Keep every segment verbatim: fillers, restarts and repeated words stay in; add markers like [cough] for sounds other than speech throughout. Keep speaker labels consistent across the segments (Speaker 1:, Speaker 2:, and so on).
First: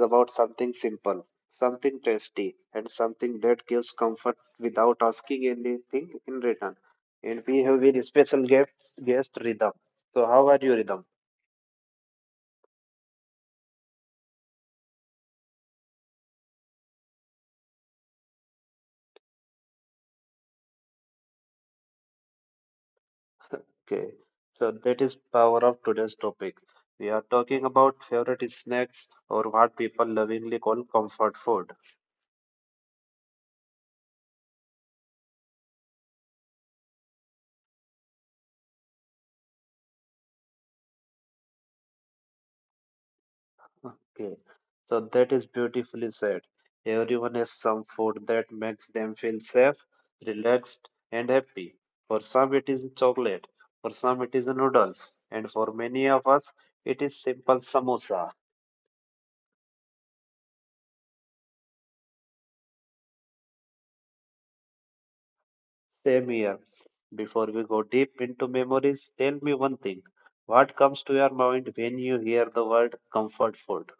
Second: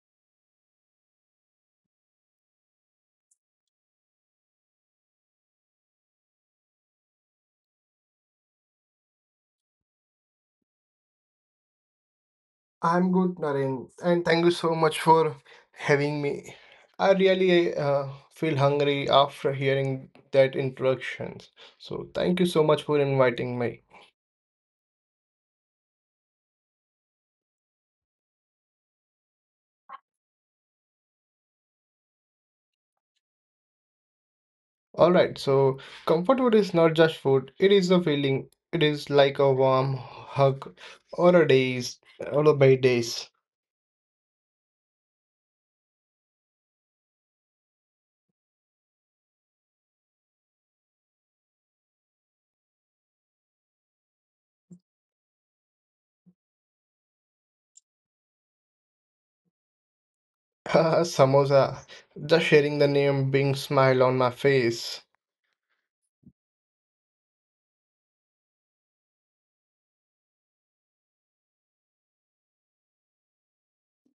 Speaker 1: about something simple, something tasty, and something that gives comfort without asking anything in return. And we have very special guest, guest Rhythm. So how are you, Rhythm?
Speaker 2: I'm good, Naren, and thank you so much for having me. I really uh, feel hungry after hearing that introduction. So thank you so much for inviting me.
Speaker 1: Okay, so that is power of today's topic. We are talking about favorite snacks or what people lovingly call comfort food.
Speaker 2: All right, so comfort food is not just food, it is a feeling. It is like a warm hug or a days, all by days.
Speaker 1: Okay, so that is beautifully said. Everyone has some food that makes them feel safe, relaxed, and happy. For some, it is chocolate, for some, it is noodles, and for many of us, it is simple samosa.
Speaker 2: [laughs] Samosa, just sharing the name brings smile on my face.
Speaker 1: Same here. Before we go deep into memories, tell me one thing. What comes to your mind when you hear the word comfort food?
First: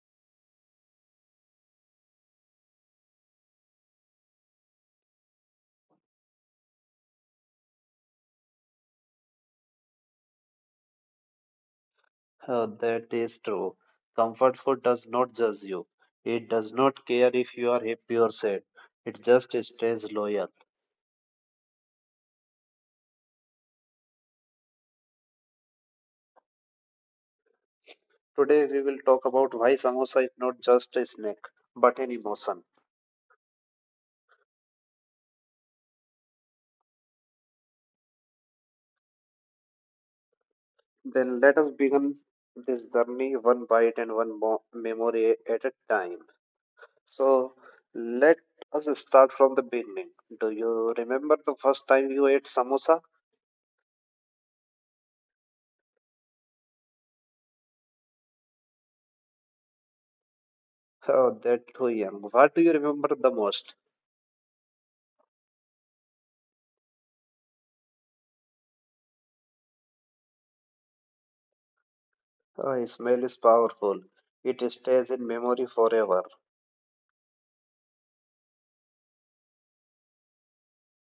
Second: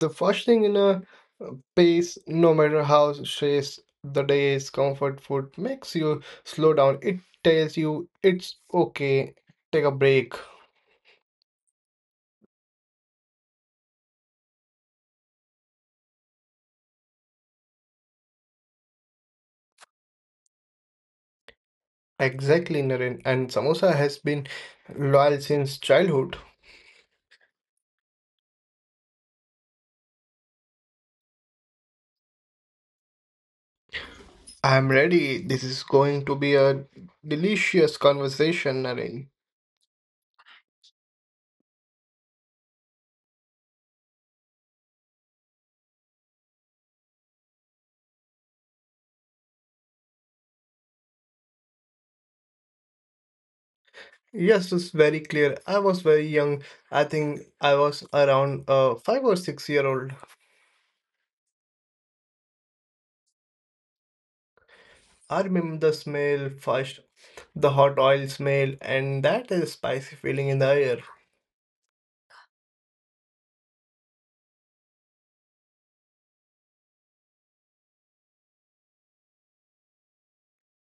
Speaker 2: The first thing in a uh, pace, no matter how stressed the day is, comfort food makes you slow down. It tells you it's okay, take a break.
Speaker 1: Uh, that is true. Comfort food does not judge you. It does not care if you are happy or sad. It just stays loyal.
Speaker 2: Exactly, Naren. And samosa has been loyal since childhood.
Speaker 1: Today we will talk about why samosa is not just a snack but an emotion.
Speaker 2: I'm ready. This is going to be a delicious conversation, Naren.
Speaker 1: Then let us begin this journey one bite and one mo- memory at a time. So let us start from the beginning. Do you remember the first time you ate samosa?
Speaker 2: Yes, it's very clear. I was very young. I think I was around uh, five or six year old.
Speaker 1: Oh, that too young. What do you remember the most?
Speaker 2: I remember the smell first, the hot oil smell, and that is spicy feeling in the air.
Speaker 1: Oh, smell is powerful. It stays in memory forever.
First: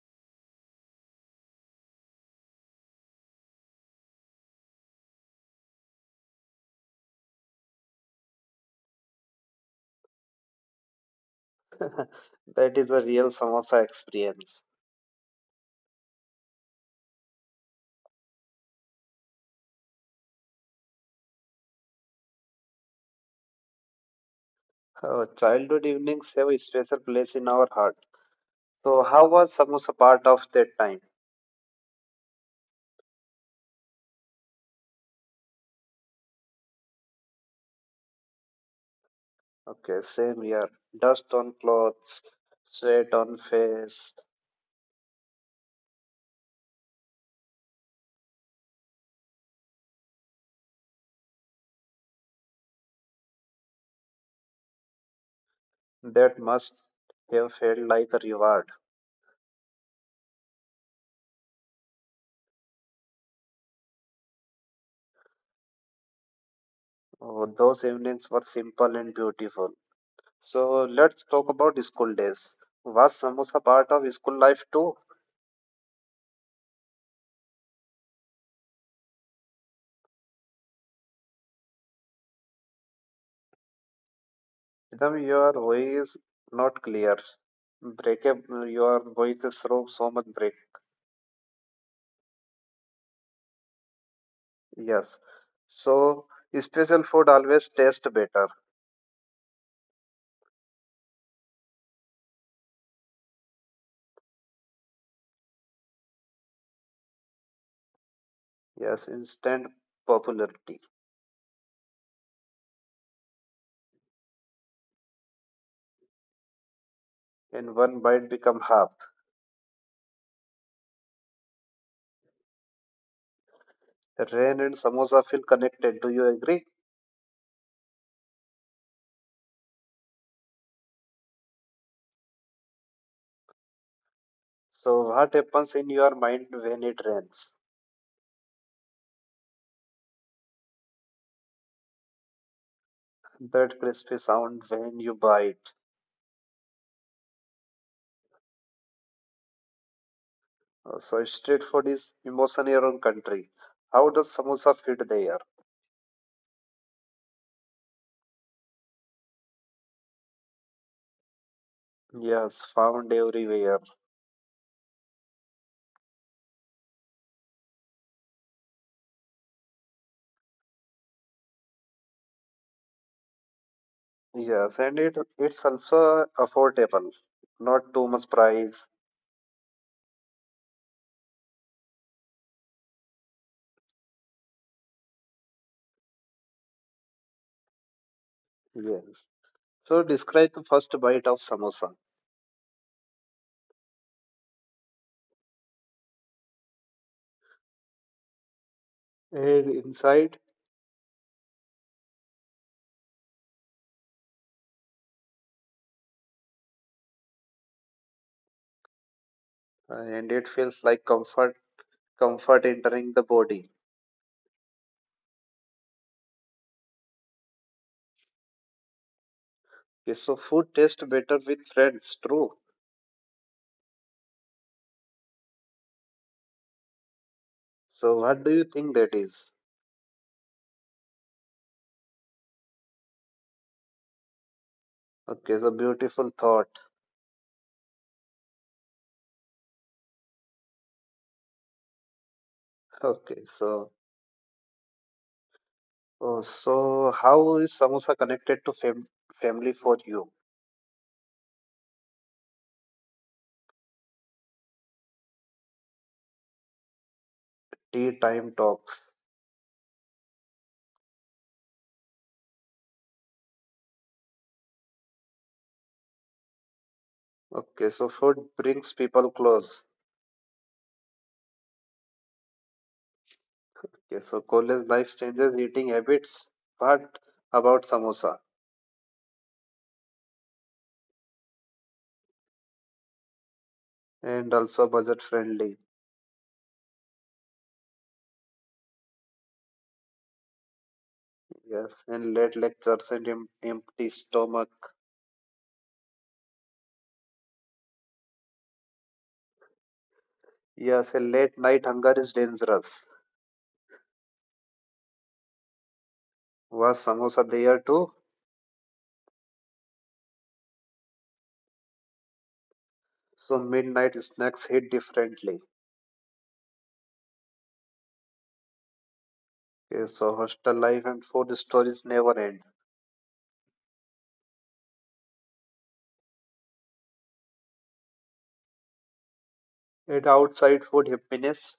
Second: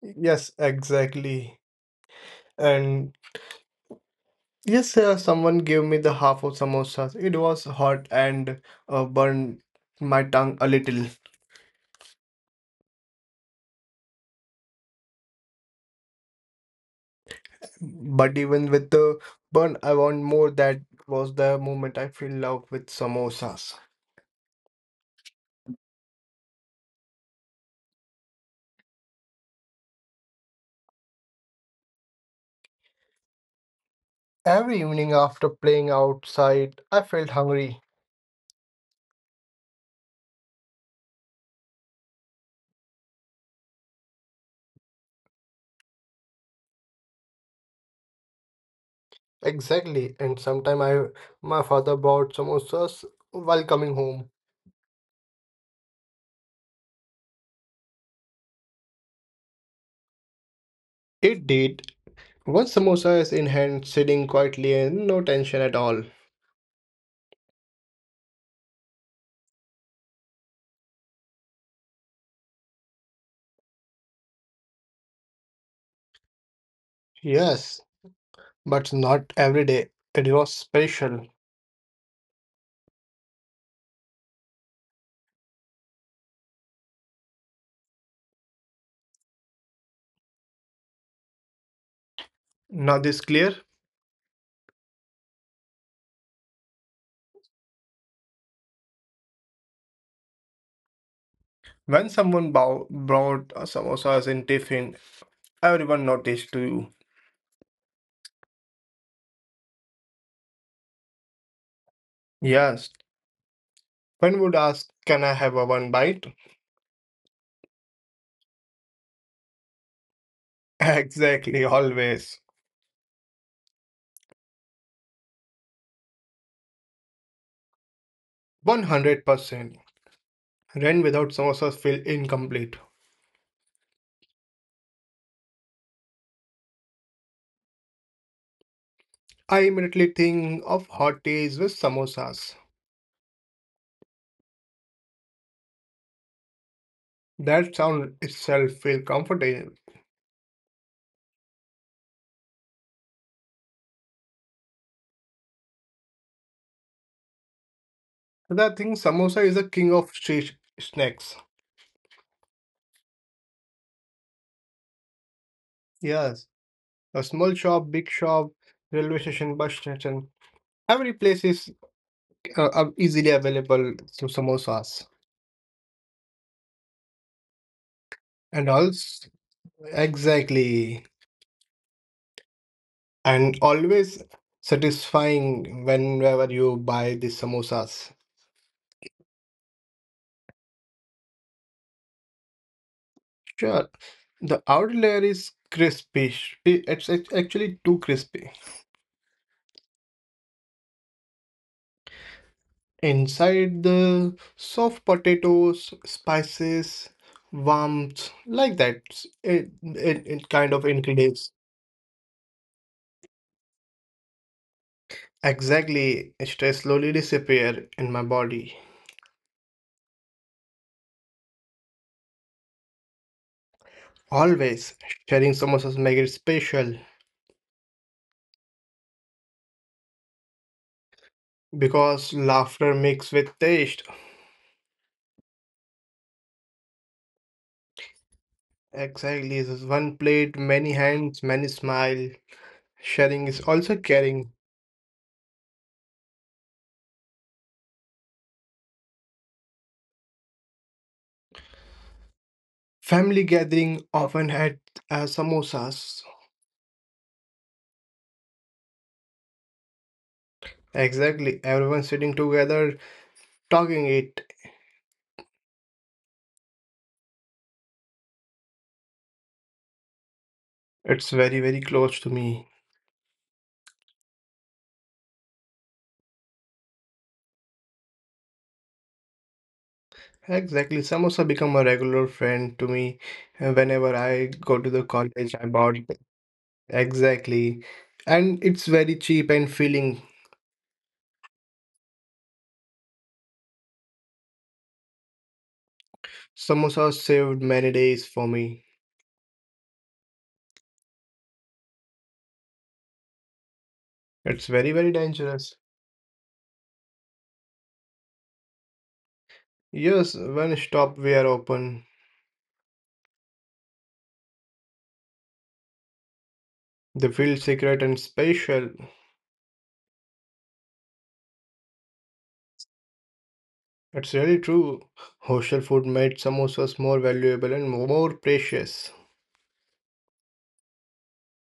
Speaker 2: Yes, exactly. And yes, uh, someone gave me the half of samosas. It was hot and uh, burned my tongue a little.
Speaker 1: [laughs] That is a real samosa experience.
Speaker 2: But even with the burn, I want more. That was the moment I fell in love with samosas.
Speaker 1: Oh, childhood evenings have a special place in our heart. So, how was samosa part of that time?
Speaker 2: Every evening after playing outside, I felt hungry.
Speaker 1: Okay, same here. Dust on clothes, sweat on face.
Speaker 2: Exactly. And sometime I, my father bought samosas while coming home.
Speaker 1: That must have felt like a reward.
Speaker 2: It did. One samosa is in hand, sitting quietly and no tension at all.
Speaker 1: Oh, those evenings were simple and beautiful. So, let's talk about school days. Was samosa part of school life too?
Speaker 2: Yes, but not every day. It was special.
Speaker 1: Rhythm, your voice not clear. Break up your voice is so, so much break.
Speaker 2: Now this clear?
Speaker 1: Yes. So special food always taste better.
Speaker 2: When someone bow- brought a samosas in tiffin, everyone noticed too.
Speaker 1: Yes, instant popularity.
Speaker 2: Yes, one would ask, "Can I have a one bite?"
Speaker 1: And one bite become half.
Speaker 2: [laughs] Exactly, always.
Speaker 1: Rain and samosa feel connected. Do you agree?
Speaker 2: one hundred percent. Rain without samosas feel incomplete.
Speaker 1: So what happens in your mind when it rains?
Speaker 2: I immediately think of hot teas with samosas.
Speaker 1: That crispy sound when you bite.
Speaker 2: That sound itself feels comforting.
Speaker 1: Uh, So street food is emotion in your own country. How does samosa fit there?
Speaker 2: But I think samosa is a king of street snacks.
Speaker 1: Yes, found everywhere.
Speaker 2: Yes, a small shop, big shop, railway station, bus station, every place is uh, uh, easily available to
Speaker 1: Yes, and
Speaker 2: samosas.
Speaker 1: it it's also affordable, not too much
Speaker 2: And
Speaker 1: price.
Speaker 2: also, exactly, and always satisfying whenever you buy the samosas.
Speaker 1: Yes. So describe the first bite of samosa.
Speaker 2: Sure, the outer layer is crispy. Sh- It- It's, it's actually too crispy.
Speaker 1: And inside,
Speaker 2: Inside the soft potatoes, spices, warmth, like that. s- It,
Speaker 1: uh,
Speaker 2: it,
Speaker 1: and it
Speaker 2: it kind
Speaker 1: feels
Speaker 2: of
Speaker 1: like comfort,
Speaker 2: increases.
Speaker 1: comfort entering the body.
Speaker 2: Exactly, stress slowly disappear in my body.
Speaker 1: Okay, so food tastes better with friends, true.
Speaker 2: Always sharing samosas make it special
Speaker 1: So what do you think that is?
Speaker 2: because laughter mixed with taste.
Speaker 1: Okay, so beautiful thought. [laughs]
Speaker 2: Exactly, this is one plate, many hands, many smile.
Speaker 1: Okay,
Speaker 2: Sharing is
Speaker 1: so
Speaker 2: also caring.
Speaker 1: oh, so how is samosa connected to fam family for you?
Speaker 2: Family gathering often had uh, samosas.
Speaker 1: Tea time talks.
Speaker 2: Exactly, everyone sitting together talking it,
Speaker 1: Okay, so food brings people close.
Speaker 2: it's very, very close to me.
Speaker 1: Okay, so Kohli's life changes eating habits, but about samosa
Speaker 2: Exactly. Samosa become a regular friend to me, uh, whenever
Speaker 1: and
Speaker 2: I
Speaker 1: also
Speaker 2: go to
Speaker 1: budget
Speaker 2: the college.
Speaker 1: friendly.
Speaker 2: I bought it. Exactly, and it's very cheap and filling.
Speaker 1: Yes, and late lectures and em- empty stomach.
Speaker 2: Samosa saved many days for me.
Speaker 1: Yes, a late night hunger is dangerous.
Speaker 2: It's very, very dangerous.
Speaker 1: Was samosa there too?
Speaker 2: Yes, when stop we are open,
Speaker 1: So midnight snacks hit differently.
Speaker 2: they feel secret and special.
Speaker 1: Okay, so hostel life and food stories never end.
Speaker 2: It's really true. Hostel food made samosas more valuable and more precious.
Speaker 1: And outside food happiness.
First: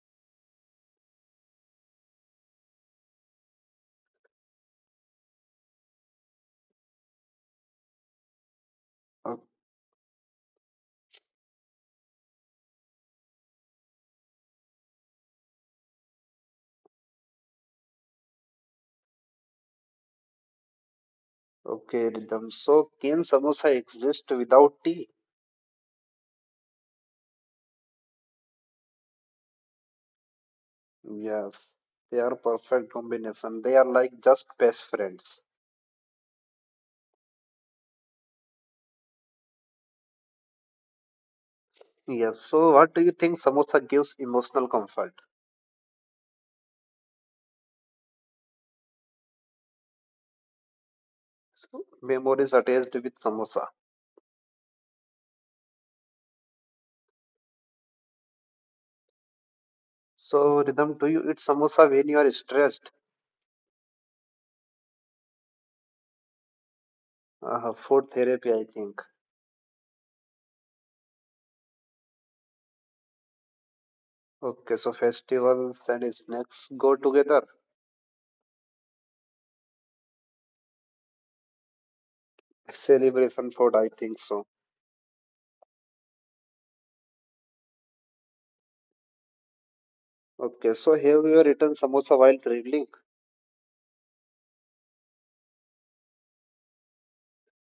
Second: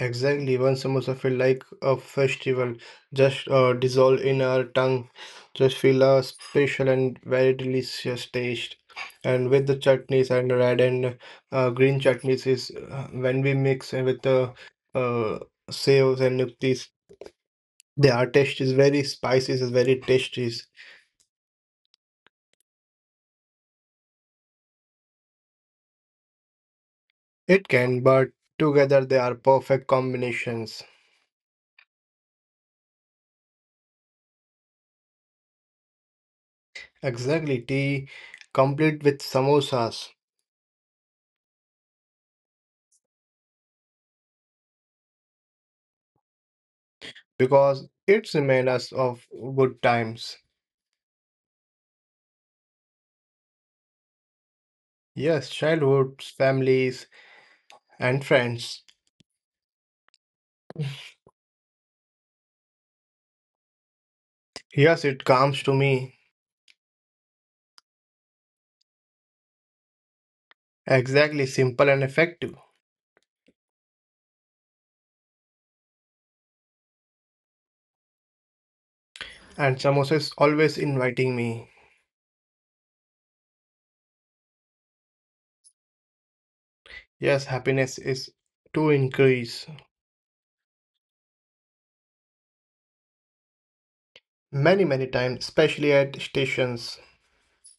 Speaker 2: Exactly, one samosa feel like a festival, just uh, dissolve in our tongue, just feel a special and very delicious taste.
Speaker 1: O-
Speaker 2: And with the chutneys and red and uh, green chutneys is, uh, when we mix it with the uh, saves and nuktis, their taste is very spicy, is very tasty.
Speaker 1: Okay, rhythm. So can samosa exist without tea?
Speaker 2: It can, but together they are perfect combinations.
Speaker 1: Yes, they are perfect combination. They are like just best friends.
Speaker 2: Exactly, tea complete with samosas.
Speaker 1: Yes, so what do you think samosa gives emotional comfort?
Speaker 2: Because it reminds us of good times.
Speaker 1: So, memories attached with samosa.
Speaker 2: Yes, childhoods, families, and friends.
Speaker 1: So, Rhythm, do you eat samosa when you are stressed?
Speaker 2: Yes, it comes to me.
Speaker 1: Uh, food therapy, I think.
Speaker 2: Exactly, simple and effective.
Speaker 1: Okay, so festivals and snacks go together.
Speaker 2: And samosa is always inviting me.
Speaker 1: [laughs] Celebration food, I think so.
Speaker 2: Yes, happiness is to increase.
Speaker 1: Okay, so have you eaten samosa while traveling?
Speaker 2: Many, many times, especially at stations,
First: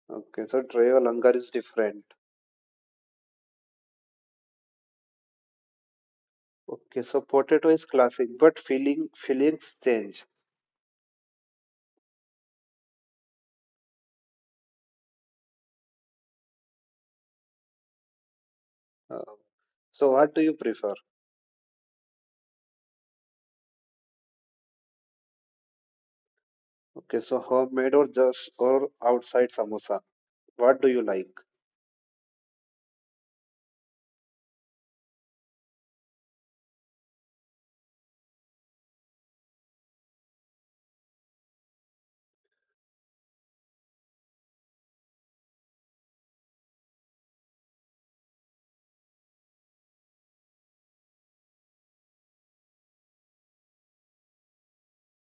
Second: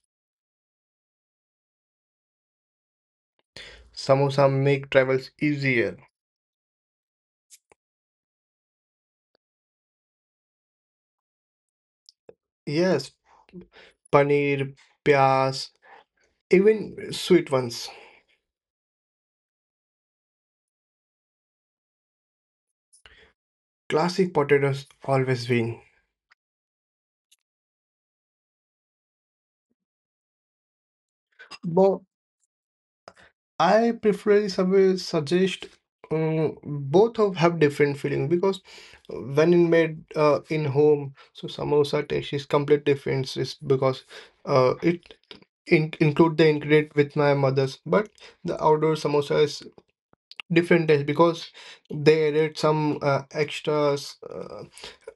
Speaker 1: Okay, so travel hunger is different.
Speaker 2: samosa make travels easier.
Speaker 1: Okay, so potato is classic, but feeling feelings change.
Speaker 2: Yes, paneer, pyas, even sweet ones.
Speaker 1: Uh, So what do you prefer?
Speaker 2: Classic potatoes always win.
Speaker 1: Okay, so homemade or just or outside samosa? What do you like?
Speaker 2: Bo I preferably sub- suggest uh, both of have different feeling because uh, when it made uh, in home, so samosa taste is complete difference is because uh, it in- include the ingredient with my mother's, but the outdoor samosa is different taste because they added some uh, extras uh,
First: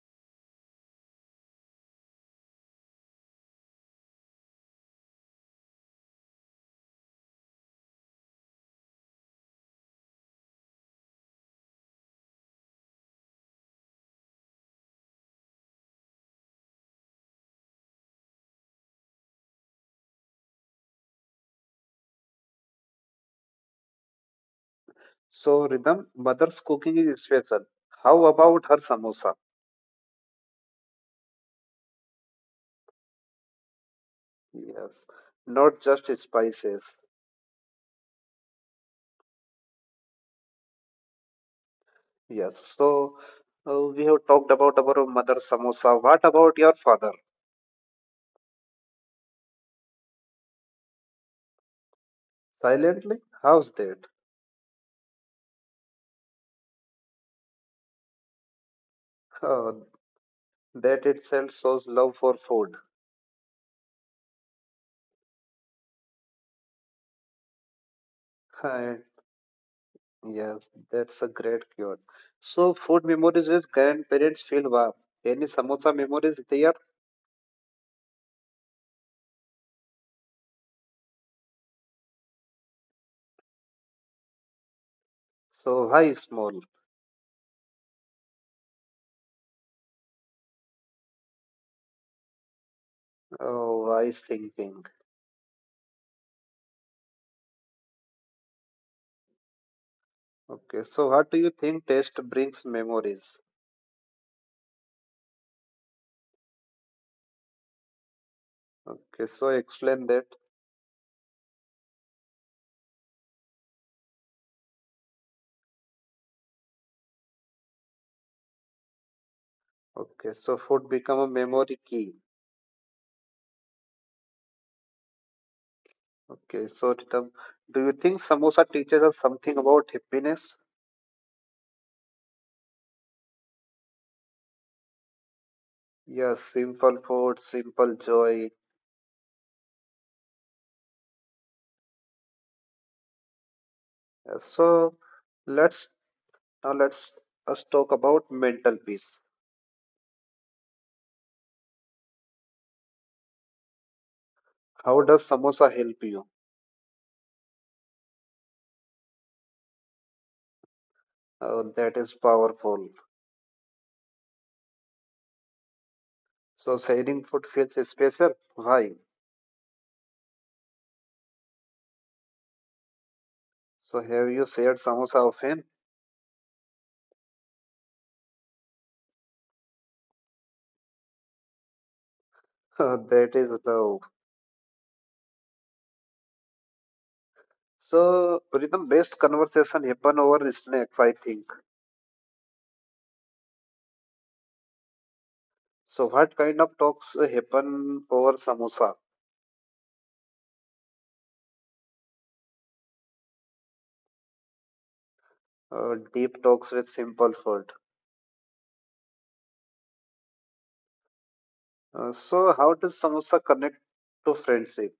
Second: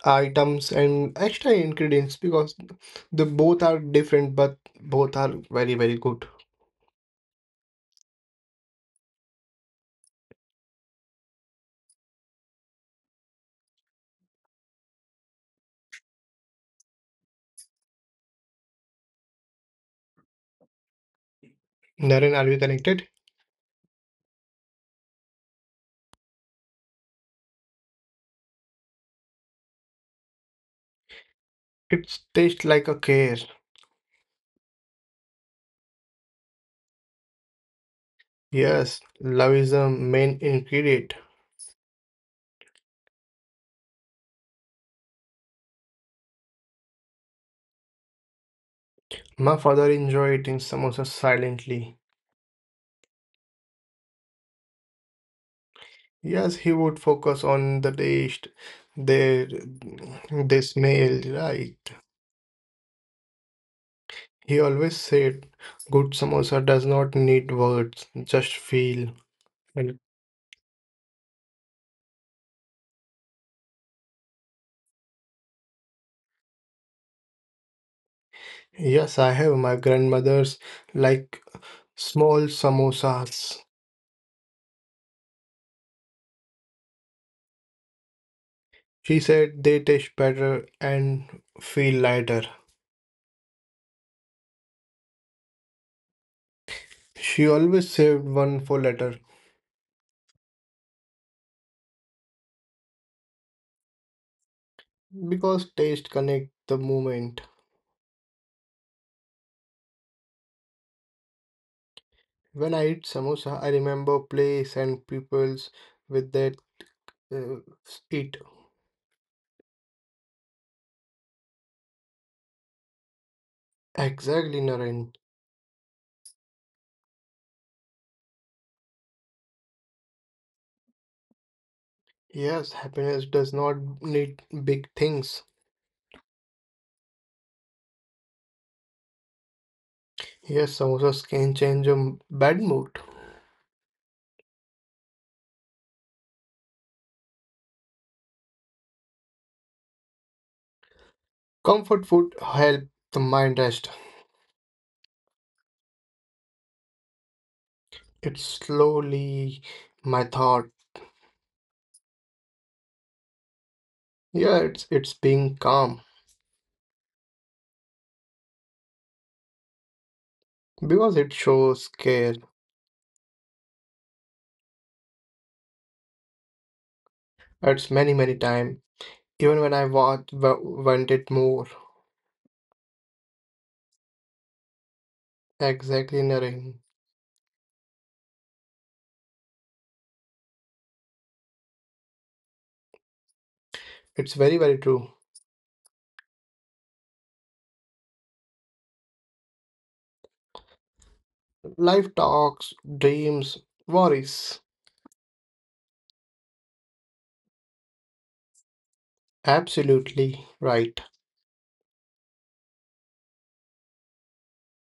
Speaker 2: items and extra ingredients because the both are different but both are very very good. Naren, are we connected?
Speaker 1: So Rhythm, mother's cooking is special. How about her samosa?
Speaker 2: It tastes like a care.
Speaker 1: Yes, not just spices.
Speaker 2: Yes, love is the main ingredient.
Speaker 1: Yes, so uh, we have talked about our mother's samosa. What about your father?
Speaker 2: My father enjoyed eating samosas silently.
Speaker 1: Silently? How's that?
Speaker 2: Yes, he would focus on the taste, their
Speaker 1: Oh,
Speaker 2: the
Speaker 1: that
Speaker 2: smell,
Speaker 1: itself
Speaker 2: right?
Speaker 1: shows love for food. [laughs]
Speaker 2: He always said, "Good samosa does not need words, just feel."
Speaker 1: And
Speaker 2: And
Speaker 1: yes, that's a great cure. So food memories with grandparents feel warm. Any samosa memories they are
Speaker 2: yes, I have my grandmother's like small samosas.
Speaker 1: so, hi, small.
Speaker 2: She said they taste better and feel lighter.
Speaker 1: Oh, wise thinking.
Speaker 2: She always saved one for later.
Speaker 1: Okay, so what do you think taste brings memories?
Speaker 2: Because taste connect the moment.
Speaker 1: Okay, so explain that.
Speaker 2: When I eat samosa, I remember place and peoples with that uh, eat.
Speaker 1: Okay, so food become a memory key.
Speaker 2: Exactly, Naren.
Speaker 1: Okay, so Ritam, do you think samosa teaches us something about happiness?
Speaker 2: Yes, happiness does not need big things.
Speaker 1: Yes, simple food, simple joy.
Speaker 2: Yes, samosas can change a m- bad mood.
Speaker 1: Yes, so let's now let's us talk about mental peace.
Speaker 2: Comfort food help the mind rest.
Speaker 1: How does samosa help you?
Speaker 2: It's slowly my thought.
Speaker 1: Oh, that is powerful.
Speaker 2: Yeah, it's it's being calm
Speaker 1: So sharing food feels special. Why?
Speaker 2: because it shows care.
Speaker 1: So have you shared samosa often?
Speaker 2: It's many many time. Even when I want wa- wanted more.
Speaker 1: [laughs] That is love.
Speaker 2: Exactly, Naren.
Speaker 1: So rhythm based conversation happen over snacks, I think.
Speaker 2: It's very, very true.
Speaker 1: So what kind of talks uh, happen over samosa?
Speaker 2: Life talks, dreams, worries.
Speaker 1: Uh, deep talks with simple food.
Speaker 2: Absolutely right.
Speaker 1: Uh, so how does samosa connect to friendship?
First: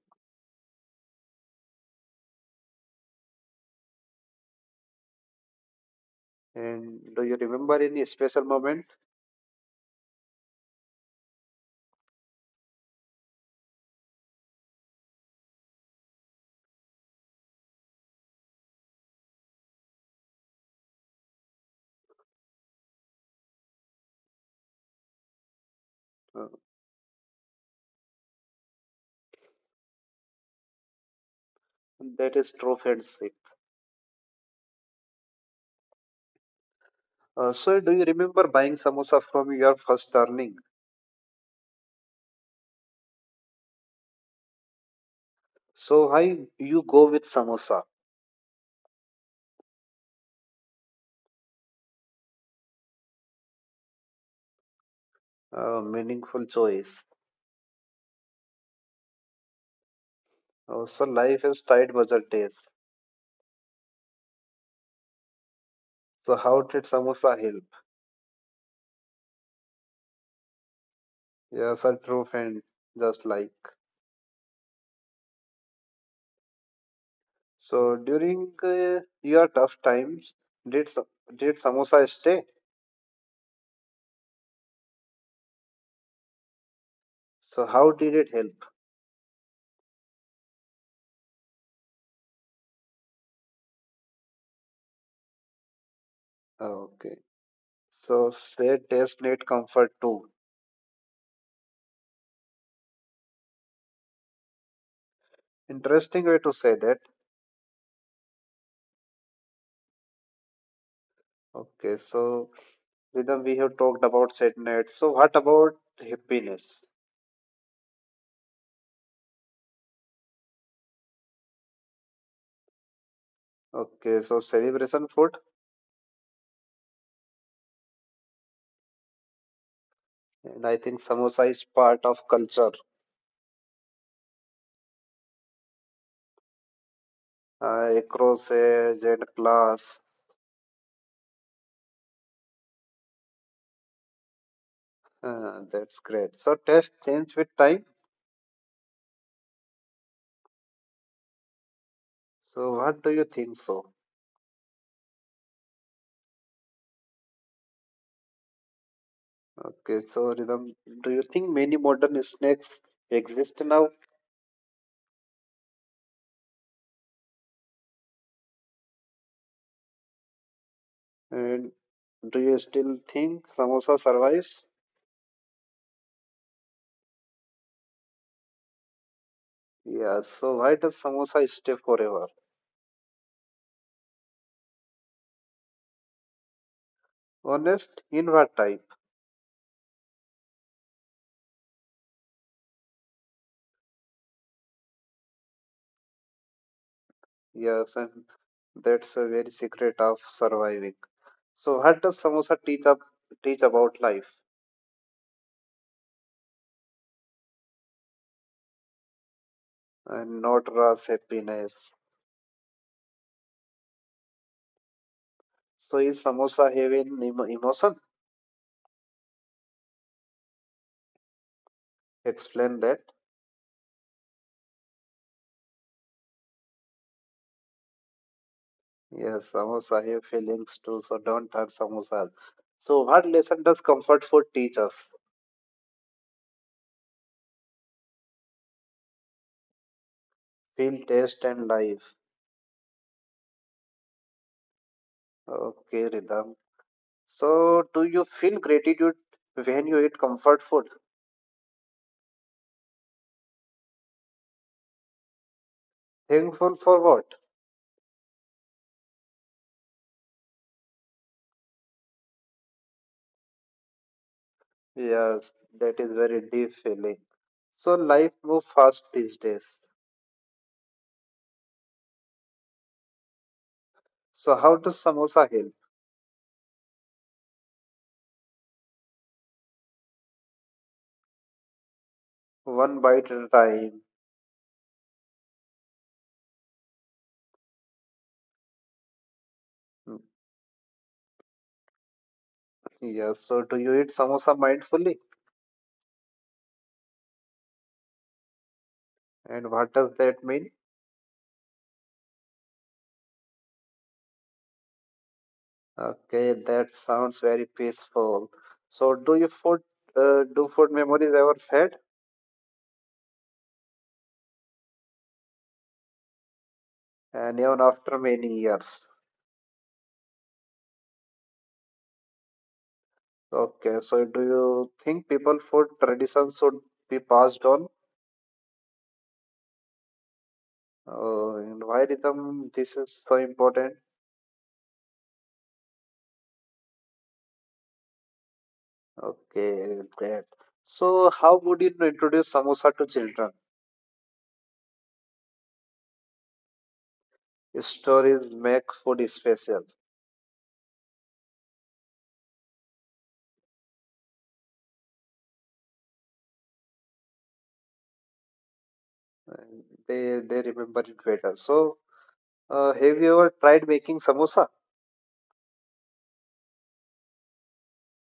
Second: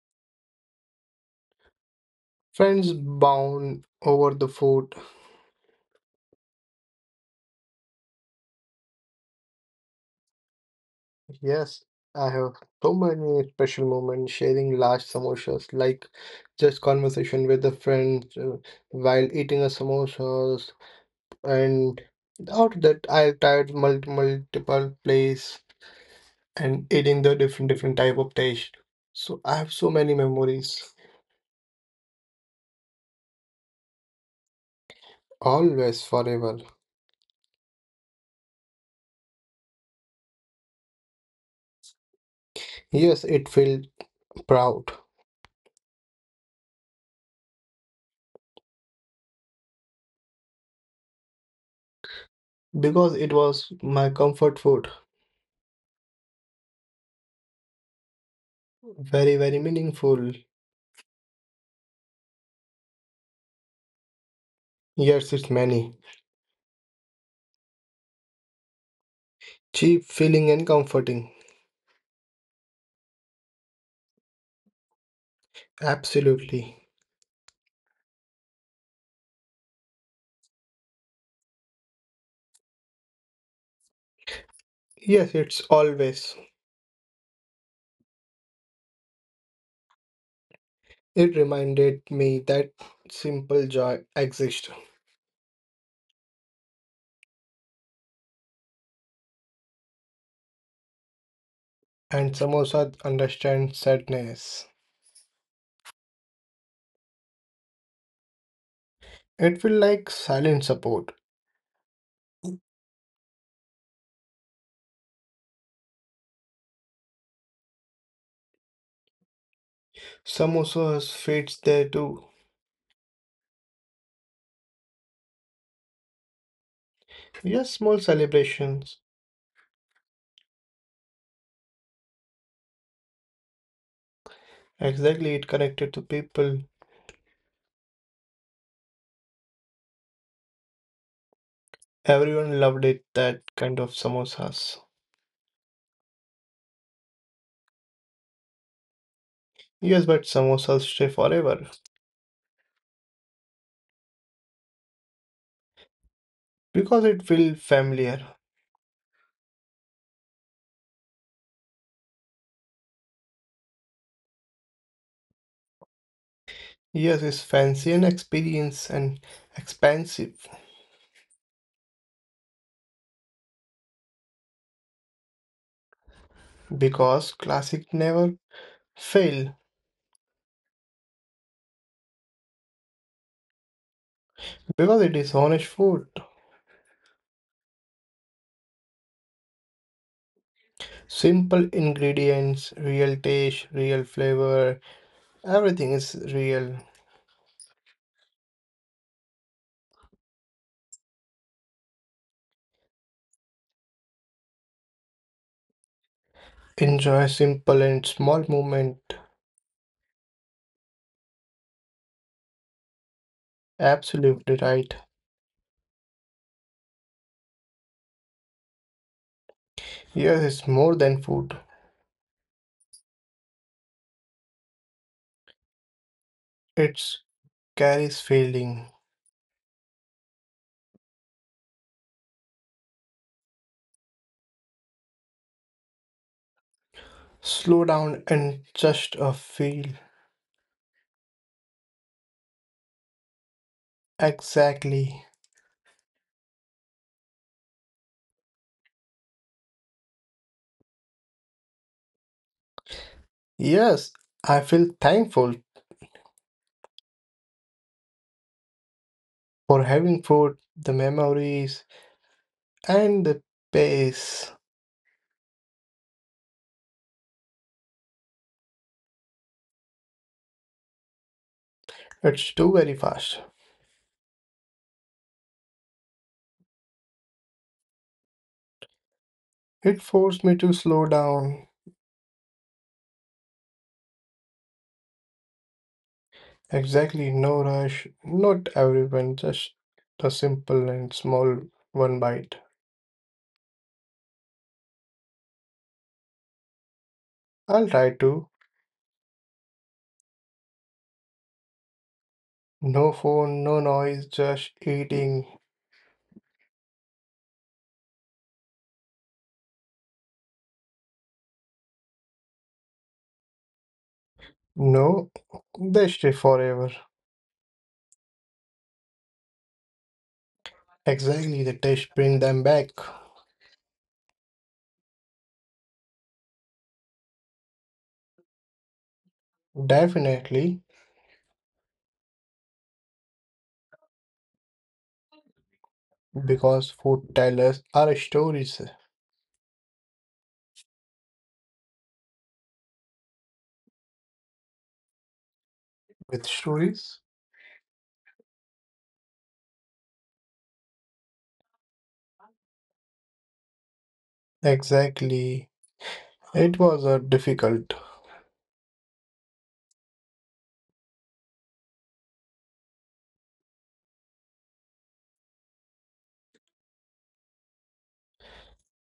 Speaker 2: Friends bound over the food.
Speaker 1: And do you remember any special moment?
Speaker 2: Yes, I have so many special moments sharing large samosas, like just conversation with a friend uh, while eating a samosas, and out that I tried multi multiple place
Speaker 1: Uh,
Speaker 2: and eating the different different type of dish. So I have so many memories.
Speaker 1: that is true friendship.
Speaker 2: Always forever.
Speaker 1: Uh, so do you remember buying samosa from your first earning?
Speaker 2: Yes, it felt proud
Speaker 1: So why you go with samosa?
Speaker 2: because it was my comfort food.
Speaker 1: Uh, meaningful choice.
Speaker 2: Very, very meaningful.
Speaker 1: Oh, so life is tight budget taste.
Speaker 2: Yes, it's many.
Speaker 1: So how did samosa help?
Speaker 2: Cheap, feeling, and comforting.
Speaker 1: Yes, a true friend, just like.
Speaker 2: Absolutely.
Speaker 1: So during uh, your tough times, did sa- did samosa stay?
Speaker 2: Yes, it's always.
Speaker 1: So how did it help?
Speaker 2: It reminded me that simple joy exists
Speaker 1: Ah, okay. So say taste need comfort too.
Speaker 2: and samosa understands sadness.
Speaker 1: Interesting way to say that.
Speaker 2: It felt like silent support.
Speaker 1: Okay. So Rhythm, we have talked about sadness. So what about happiness?
Speaker 2: Samosas fits there too.
Speaker 1: Okay. So celebration food,
Speaker 2: Yes, small celebrations.
Speaker 1: and I think samosa is part of culture.
Speaker 2: Exactly, it connected to people.
Speaker 1: Uh, across age and class.
Speaker 2: Everyone loved it, that kind of samosas.
Speaker 1: Uh, that's great. So tastes change with time.
Speaker 2: Yes, but samosas stay forever
Speaker 1: So what do you think so?
Speaker 2: because it feels familiar.
Speaker 1: Okay, so Rhythm, do you think many modern snacks exist now?
Speaker 2: Yes, it's fancy and experience and expensive
Speaker 1: And do you still think samosa survives?
Speaker 2: because classic never fail
Speaker 1: Yes. So why does samosa stay forever?
Speaker 2: because it is honest food.
Speaker 1: Honest, in what type?
Speaker 2: Simple ingredients, real taste, real flavor, everything is real.
Speaker 1: Yes, and that's a very secret of surviving. So what does samosa teach up teach about life
Speaker 2: Enjoy simple and small moment.
Speaker 1: and not raw happiness?
Speaker 2: Absolutely right.
Speaker 1: So is samosa having emo- emotion?
Speaker 2: Yes, it's more than food.
Speaker 1: Explain that.
Speaker 2: It carries feeling.
Speaker 1: Yes, samosa have feelings too, so don't hurt samosas. So what lesson does comfort food teach us?
Speaker 2: Slow down and just uh, feel.
Speaker 1: Feel, taste, and life.
Speaker 2: Exactly.
Speaker 1: Okay, Ridham. So do you feel gratitude when you eat comfort food?
Speaker 2: Yes, I feel thankful
Speaker 1: Thankful for what?
Speaker 2: for having food, the memories, and the pace.
Speaker 1: Yes, that is very deep feeling. So life move fast these days.
Speaker 2: It's too very fast.
Speaker 1: So how does samosa help?
Speaker 2: It forced me to slow down.
Speaker 1: One bite at a time.
Speaker 2: Exactly, no rush. Not everyone, just a simple and small one bite.
Speaker 1: Yes. So do you eat samosa mindfully?
Speaker 2: I'll try to.
Speaker 1: And what does that mean?
Speaker 2: No phone, no noise, just eating.
Speaker 1: Okay, that sounds very peaceful. So, do you food uh, do food memories ever fade?
Speaker 2: No, they stay forever.
Speaker 1: And even after many years.
Speaker 2: Exactly, the taste bring them back.
Speaker 1: Okay, so do you think people food traditions should be passed on?
Speaker 2: Definitely,
Speaker 1: Uh, and why rhythm this is so important?
Speaker 2: because food tellers are stories
Speaker 1: Okay, great. So, how would you introduce samosa to children?
Speaker 2: with stories.
Speaker 1: Stories make food special.
Speaker 2: Exactly. It was a difficult.
Speaker 1: And They they remember it better. So, uh, have you ever tried making samosa?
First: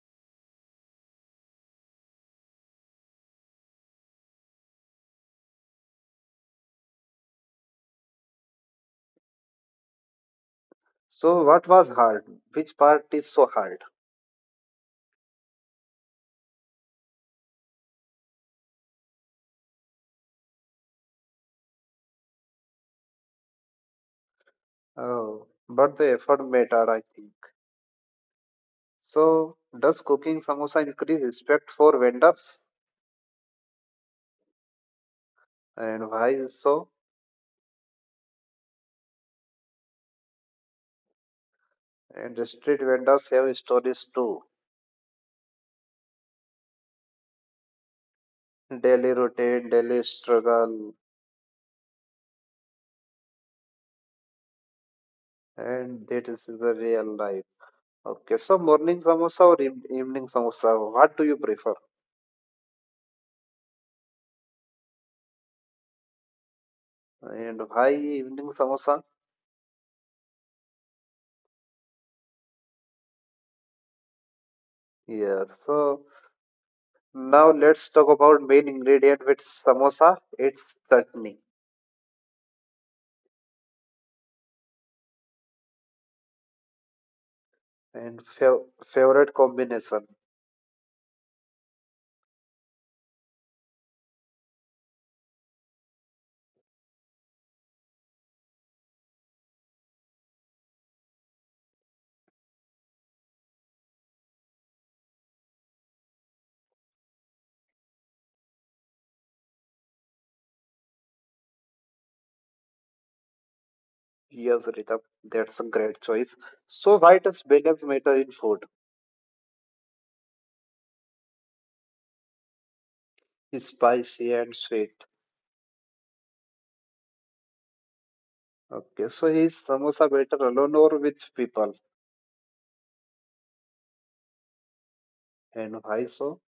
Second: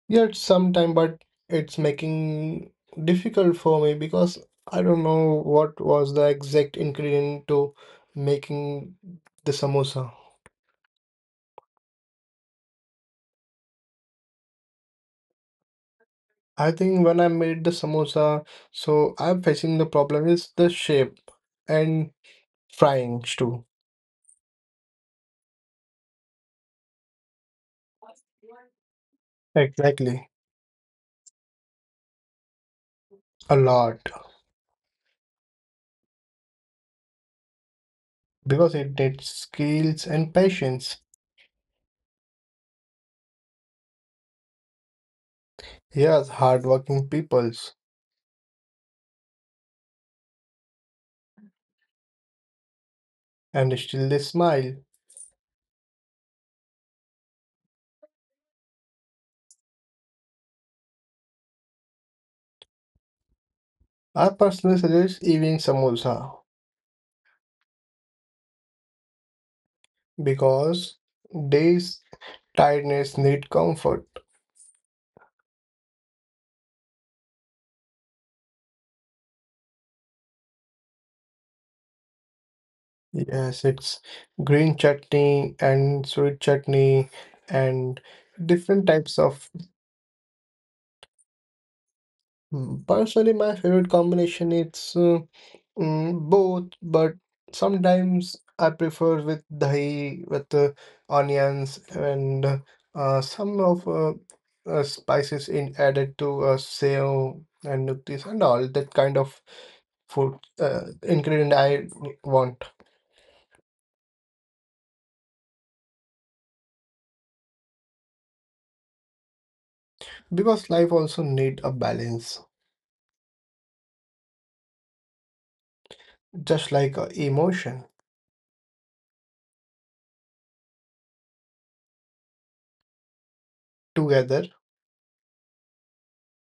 Speaker 2: Yet sometime, but it's making difficult for me because I don't know what was the exact ingredient to making the samosa.
Speaker 1: So what was hard? Which part is so hard?
Speaker 2: I think when I made the samosa, so I'm facing the problem is the shape and frying too.
Speaker 1: Oh, but the effort mattered, I think. So does
Speaker 2: Exactly.
Speaker 1: cooking samosa increase respect for vendors?
Speaker 2: A lot.
Speaker 1: And why so?
Speaker 2: Because it takes skills and patience.
Speaker 1: And the street vendors have stories too.
Speaker 2: Yes, hardworking peoples,
Speaker 1: Daily routine, daily struggle,
Speaker 2: and still they smile.
Speaker 1: and that is the real life. Okay, so morning samosa or eve- evening samosa? What do you prefer?
Speaker 2: I personally suggest evening samosa
Speaker 1: And why evening samosa?
Speaker 2: because day's tiredness need comfort.
Speaker 1: Yeah, so now let's talk about main ingredient with samosa. It's chutney.
Speaker 2: Yes, it's green chutney and sweet chutney and
Speaker 1: And fav
Speaker 2: different types
Speaker 1: favorite
Speaker 2: of.
Speaker 1: combination.
Speaker 2: Mm, Personally, my favorite combination it's uh, mm, both, but sometimes I prefer with dahi with uh, onions and uh, some of uh, uh, spices in added to uh, sev and this and all that kind of food uh, ingredient I want
Speaker 1: Yes, Ritam, that's a great choice. So why does balance matter in food?
Speaker 2: because life also need a balance,
Speaker 1: Spicy and sweet.
Speaker 2: just like uh, emotion
Speaker 1: Okay, so is samosa better alone or with people?
Speaker 2: together
Speaker 1: And why so?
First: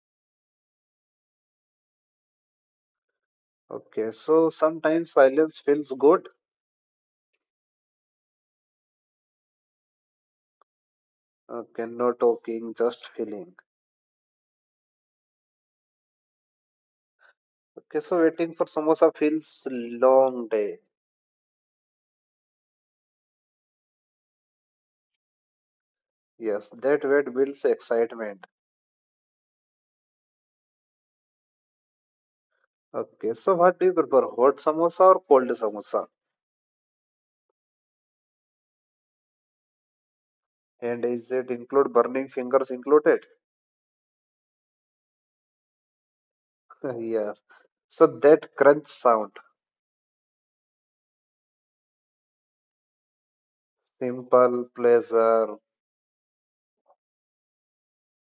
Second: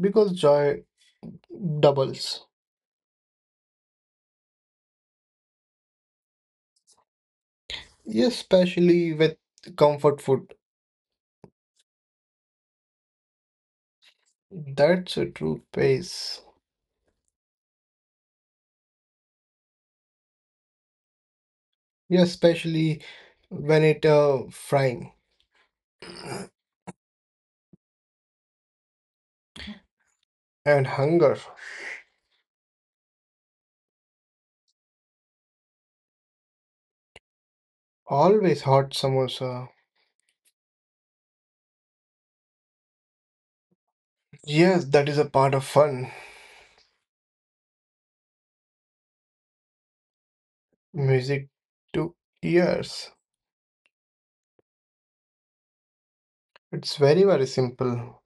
Speaker 2: because joy doubles.
Speaker 1: Okay, so sometimes silence feels good.
Speaker 2: Yes, especially with comfort food.
Speaker 1: Okay, no talking, just feeling.
Speaker 2: That's a true pace.
Speaker 1: Okay, so waiting for samosa feels long day.
Speaker 2: Yes, especially when it uh, frying
Speaker 1: Yes, that wait builds excitement.
Speaker 2: and hunger.
Speaker 1: Okay, so what do you prefer, hot samosa or cold samosa?
Speaker 2: Always hot samosa.
Speaker 1: And is it include burning fingers included?
Speaker 2: Yes, that is a part of fun.
Speaker 1: Uh, Yeah. So that crunch sound,
Speaker 2: Music to ears.
Speaker 1: simple pleasure.
Speaker 2: It's very, very simple.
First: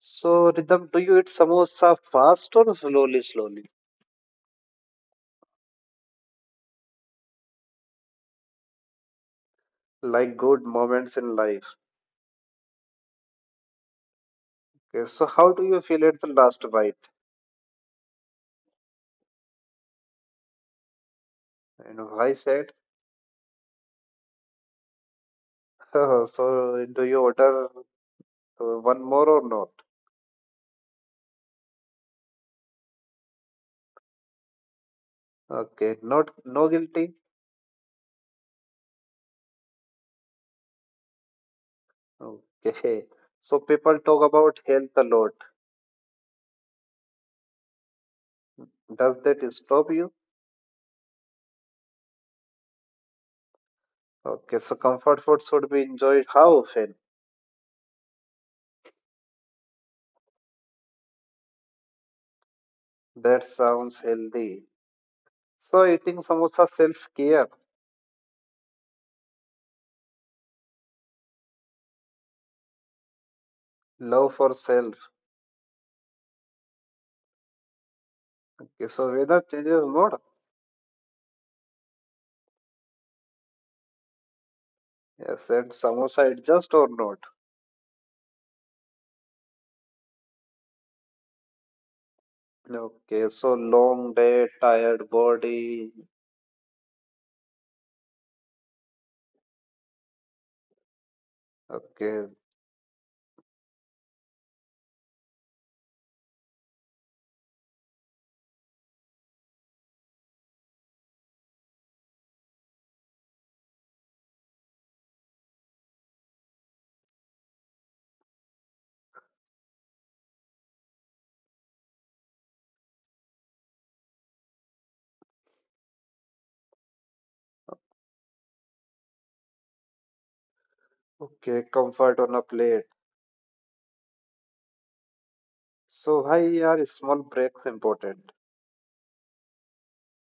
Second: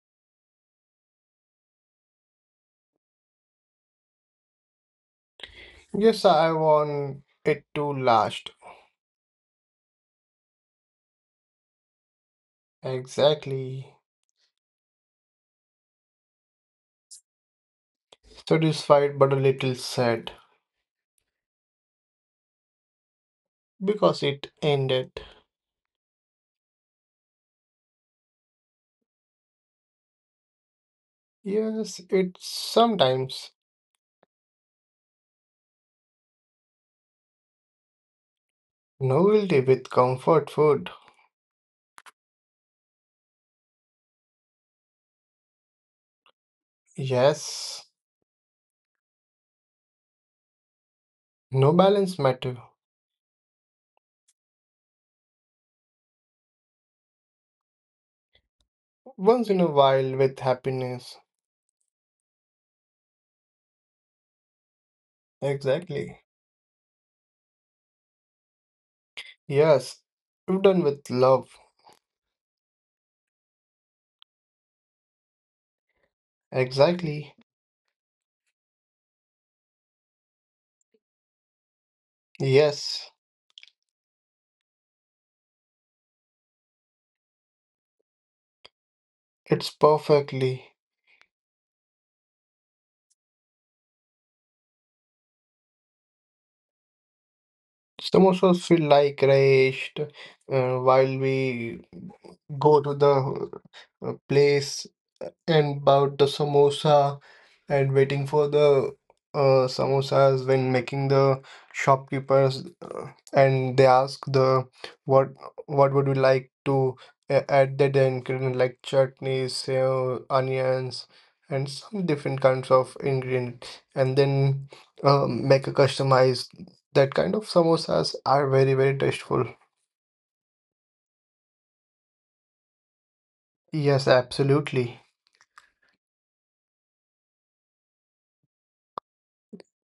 Speaker 1: So Rhythm, do you eat samosa fast or slowly, slowly?
Speaker 2: Yes, I want it to last.
Speaker 1: Like good moments in life.
Speaker 2: Exactly.
Speaker 1: Okay, so how do you feel at the last bite?
Speaker 2: Satisfied but a little sad
Speaker 1: And I said,
Speaker 2: because it ended.
Speaker 1: [laughs] so do you order uh, one more or not?
Speaker 2: Yes, it's sometimes
Speaker 1: Okay, not no guilty.
Speaker 2: novelty with comfort food.
Speaker 1: Okay. So people talk about health a lot.
Speaker 2: Yes,
Speaker 1: Does that stop you?
Speaker 2: no balance matter.
Speaker 1: Okay, so comfort food should be enjoyed how often?
Speaker 2: Once in a while with happiness.
Speaker 1: That sounds healthy. So eating
Speaker 2: Exactly.
Speaker 1: samosa self-care,
Speaker 2: Yes, you've done with love.
Speaker 1: love for self.
Speaker 2: Exactly.
Speaker 1: Okay, so weather changes or not?
Speaker 2: Yes,
Speaker 1: Yes, and samosa adjust or not?
Speaker 2: it's perfectly.
Speaker 1: Okay, so long day, tired body.
Speaker 2: Some of us feel like raged uh, while
Speaker 1: Okay,
Speaker 2: we go to the uh, place and about the samosa and waiting for the uh, samosas when making the shopkeepers, uh, and they ask the what what would you like to a- add that ingredient like chutneys, sev, onions and some different kinds of ingredient and then um, make a customized that kind of samosas are very very tasteful.
Speaker 1: okay, comfort on a plate.
Speaker 2: Yes, absolutely.
Speaker 1: So why are small breaks important?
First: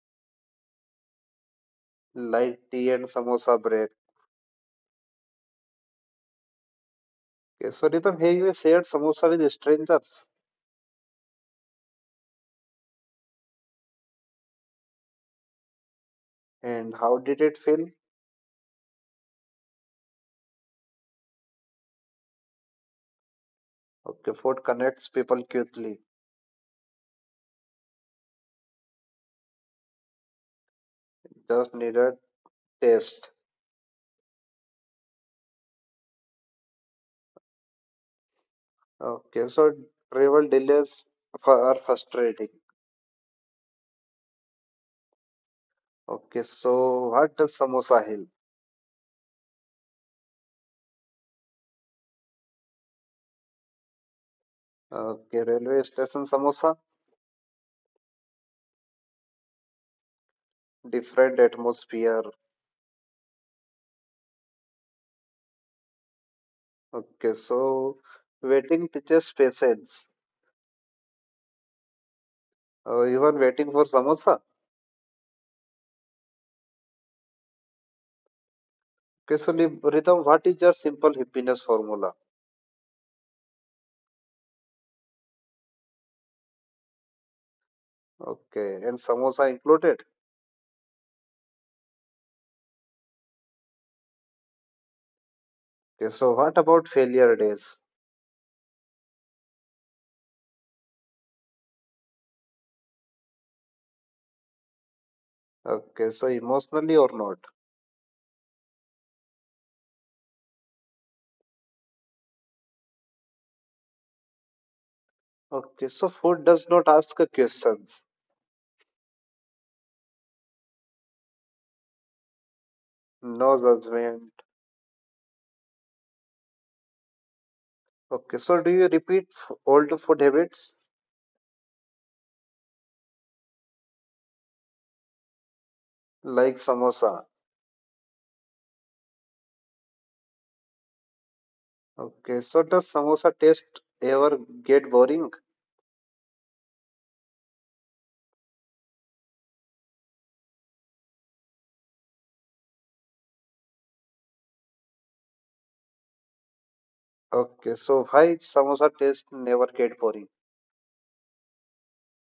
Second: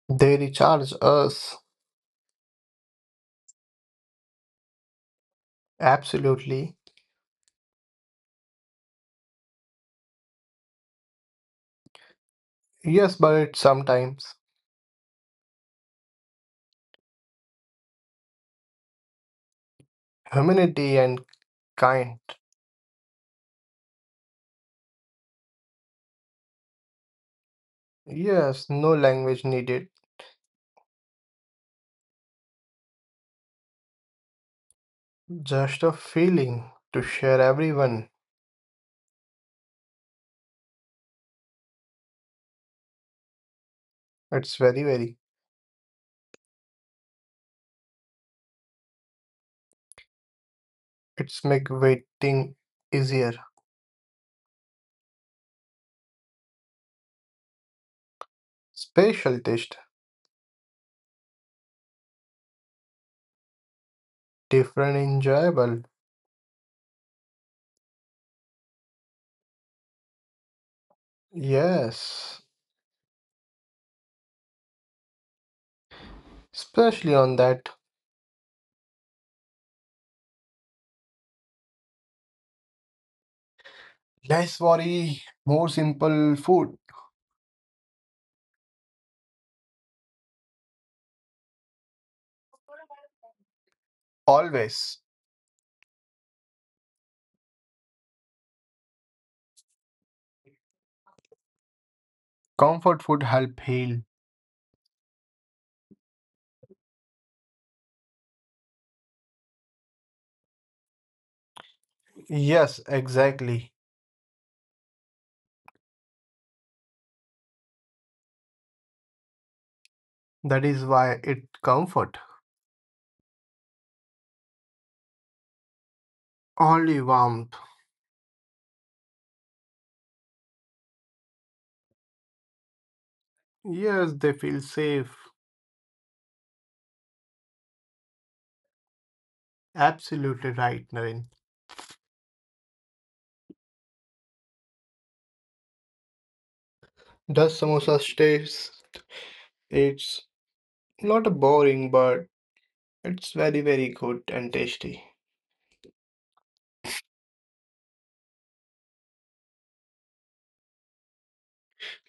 Speaker 2: They recharge us.
Speaker 1: Light tea and samosa break.
Speaker 2: Absolutely.
Speaker 1: Okay, so Ritam, have you shared samosa with strangers?
Speaker 2: Yes, but sometimes
Speaker 1: And how did it feel?
Speaker 2: humanity and kind.
Speaker 1: Okay, food connects people quickly.
Speaker 2: Yes, no language needed,
Speaker 1: Just needed taste.
Speaker 2: just a feeling to share everyone.
Speaker 1: Okay, so travel delays fu- are frustrating.
Speaker 2: It's very, very.
Speaker 1: Okay, so what does samosa help?
Speaker 2: It's make waiting easier.
Speaker 1: Okay, railway station samosa,
Speaker 2: Special taste,
Speaker 1: different atmosphere.
Speaker 2: different, enjoyable.
Speaker 1: Okay, so waiting teaches patience.
Speaker 2: Yes,
Speaker 1: Uh, even waiting for samosa.
Speaker 2: especially on that.
Speaker 1: Okay, so Nib- Ritam, what is your simple happiness formula?
Speaker 2: Less worry, more simple food.
Speaker 1: Okay, and samosa included.
Speaker 2: Always.
Speaker 1: Okay, so what about failure days?
Speaker 2: Comfort food help heal.
Speaker 1: Okay, so emotionally or not?
Speaker 2: Yes, exactly.
Speaker 1: Okay, so food does not ask a questions.
Speaker 2: That is why it comfort.
Speaker 1: No judgment.
Speaker 2: Only warmth.
Speaker 1: Okay, so do you repeat f- old food habits
Speaker 2: Yes, they feel safe.
Speaker 1: like samosa?
Speaker 2: Absolutely right, Naren.
Speaker 1: Okay, so does samosa taste ever get boring?
Speaker 2: The samosa stays? It's not boring, but it's very, very good and tasty.
Speaker 1: Okay, so why samosa taste never get boring?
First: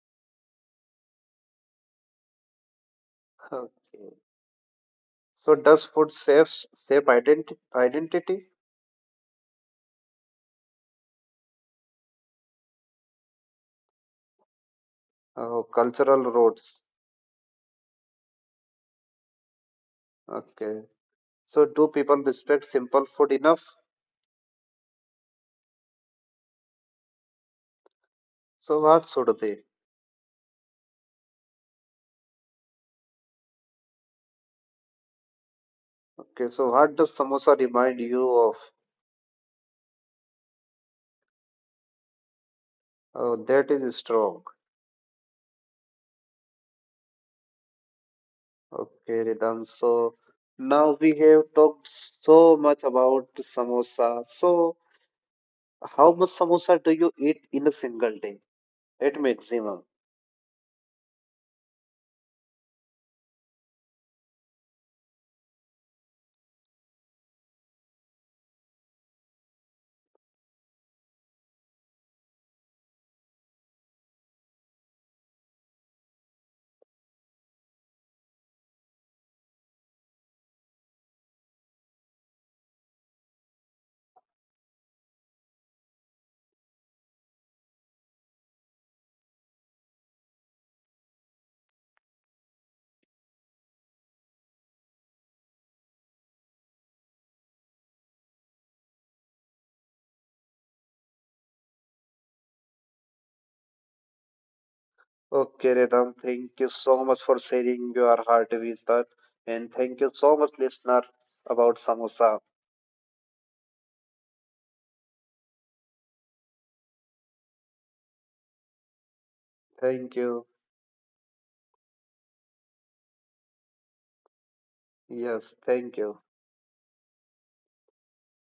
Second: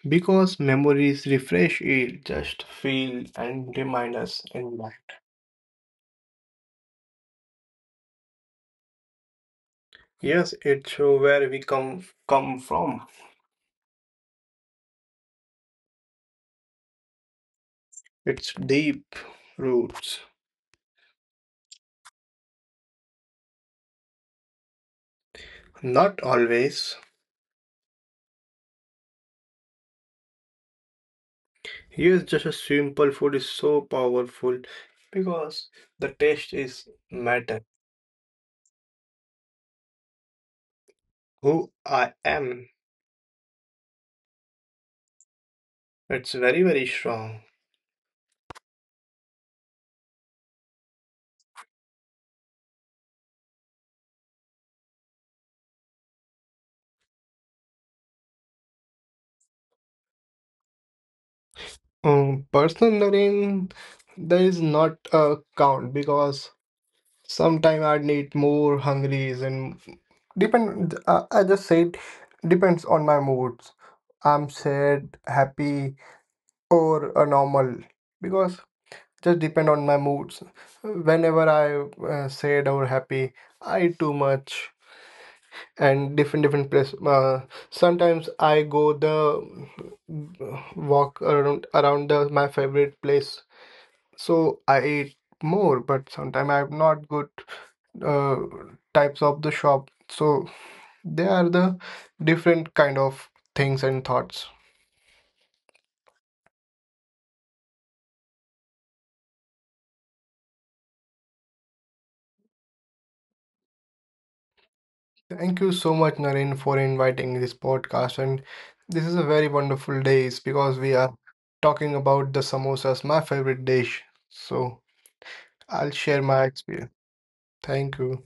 Speaker 2: Because memories refresh it, just feel and remind
Speaker 1: Okay,
Speaker 2: us in life.
Speaker 1: so does food shapes shape identi identity?
Speaker 2: Yes, it show where we come come from.
Speaker 1: Oh, cultural roots.
Speaker 2: It's deep roots.
Speaker 1: Okay, so do people respect simple food enough?
Speaker 2: Not always.
Speaker 1: So what should they?
Speaker 2: Yes, just a simple food is so powerful because the
Speaker 1: Okay,
Speaker 2: taste
Speaker 1: so what
Speaker 2: is
Speaker 1: does samosa
Speaker 2: matter.
Speaker 1: remind you of?
Speaker 2: Who I am.
Speaker 1: Oh, that is strong.
Speaker 2: It's very, very strong.
Speaker 1: Okay, Ridham. So now we have talked so much about samosa. So how much samosa do you eat in a single day at maximum?
Speaker 2: Um, personal again, there is not a count because sometime I need more hungries and depend. I, I just said depends on my moods. I'm sad, happy, or a normal because just depend on my moods. Whenever I uh, sad or happy, I eat too much. And different different place. Uh, sometimes I go the walk around around the my favorite place, so I eat more. But sometimes I'm not good uh, types of the shop. So they are the different kind of things and thoughts.
Speaker 1: Okay, Ridham. Thank you so much for sharing your heart with us, and thank you so much, listener, about samosa.
Speaker 2: Thank you so much, Naren, for inviting this podcast. And this is a very
Speaker 1: Thank
Speaker 2: wonderful
Speaker 1: you.
Speaker 2: day because we are talking about the samosas, my favorite dish. So
Speaker 1: Yes, thank
Speaker 2: I'll
Speaker 1: you.
Speaker 2: share my experience. Thank you.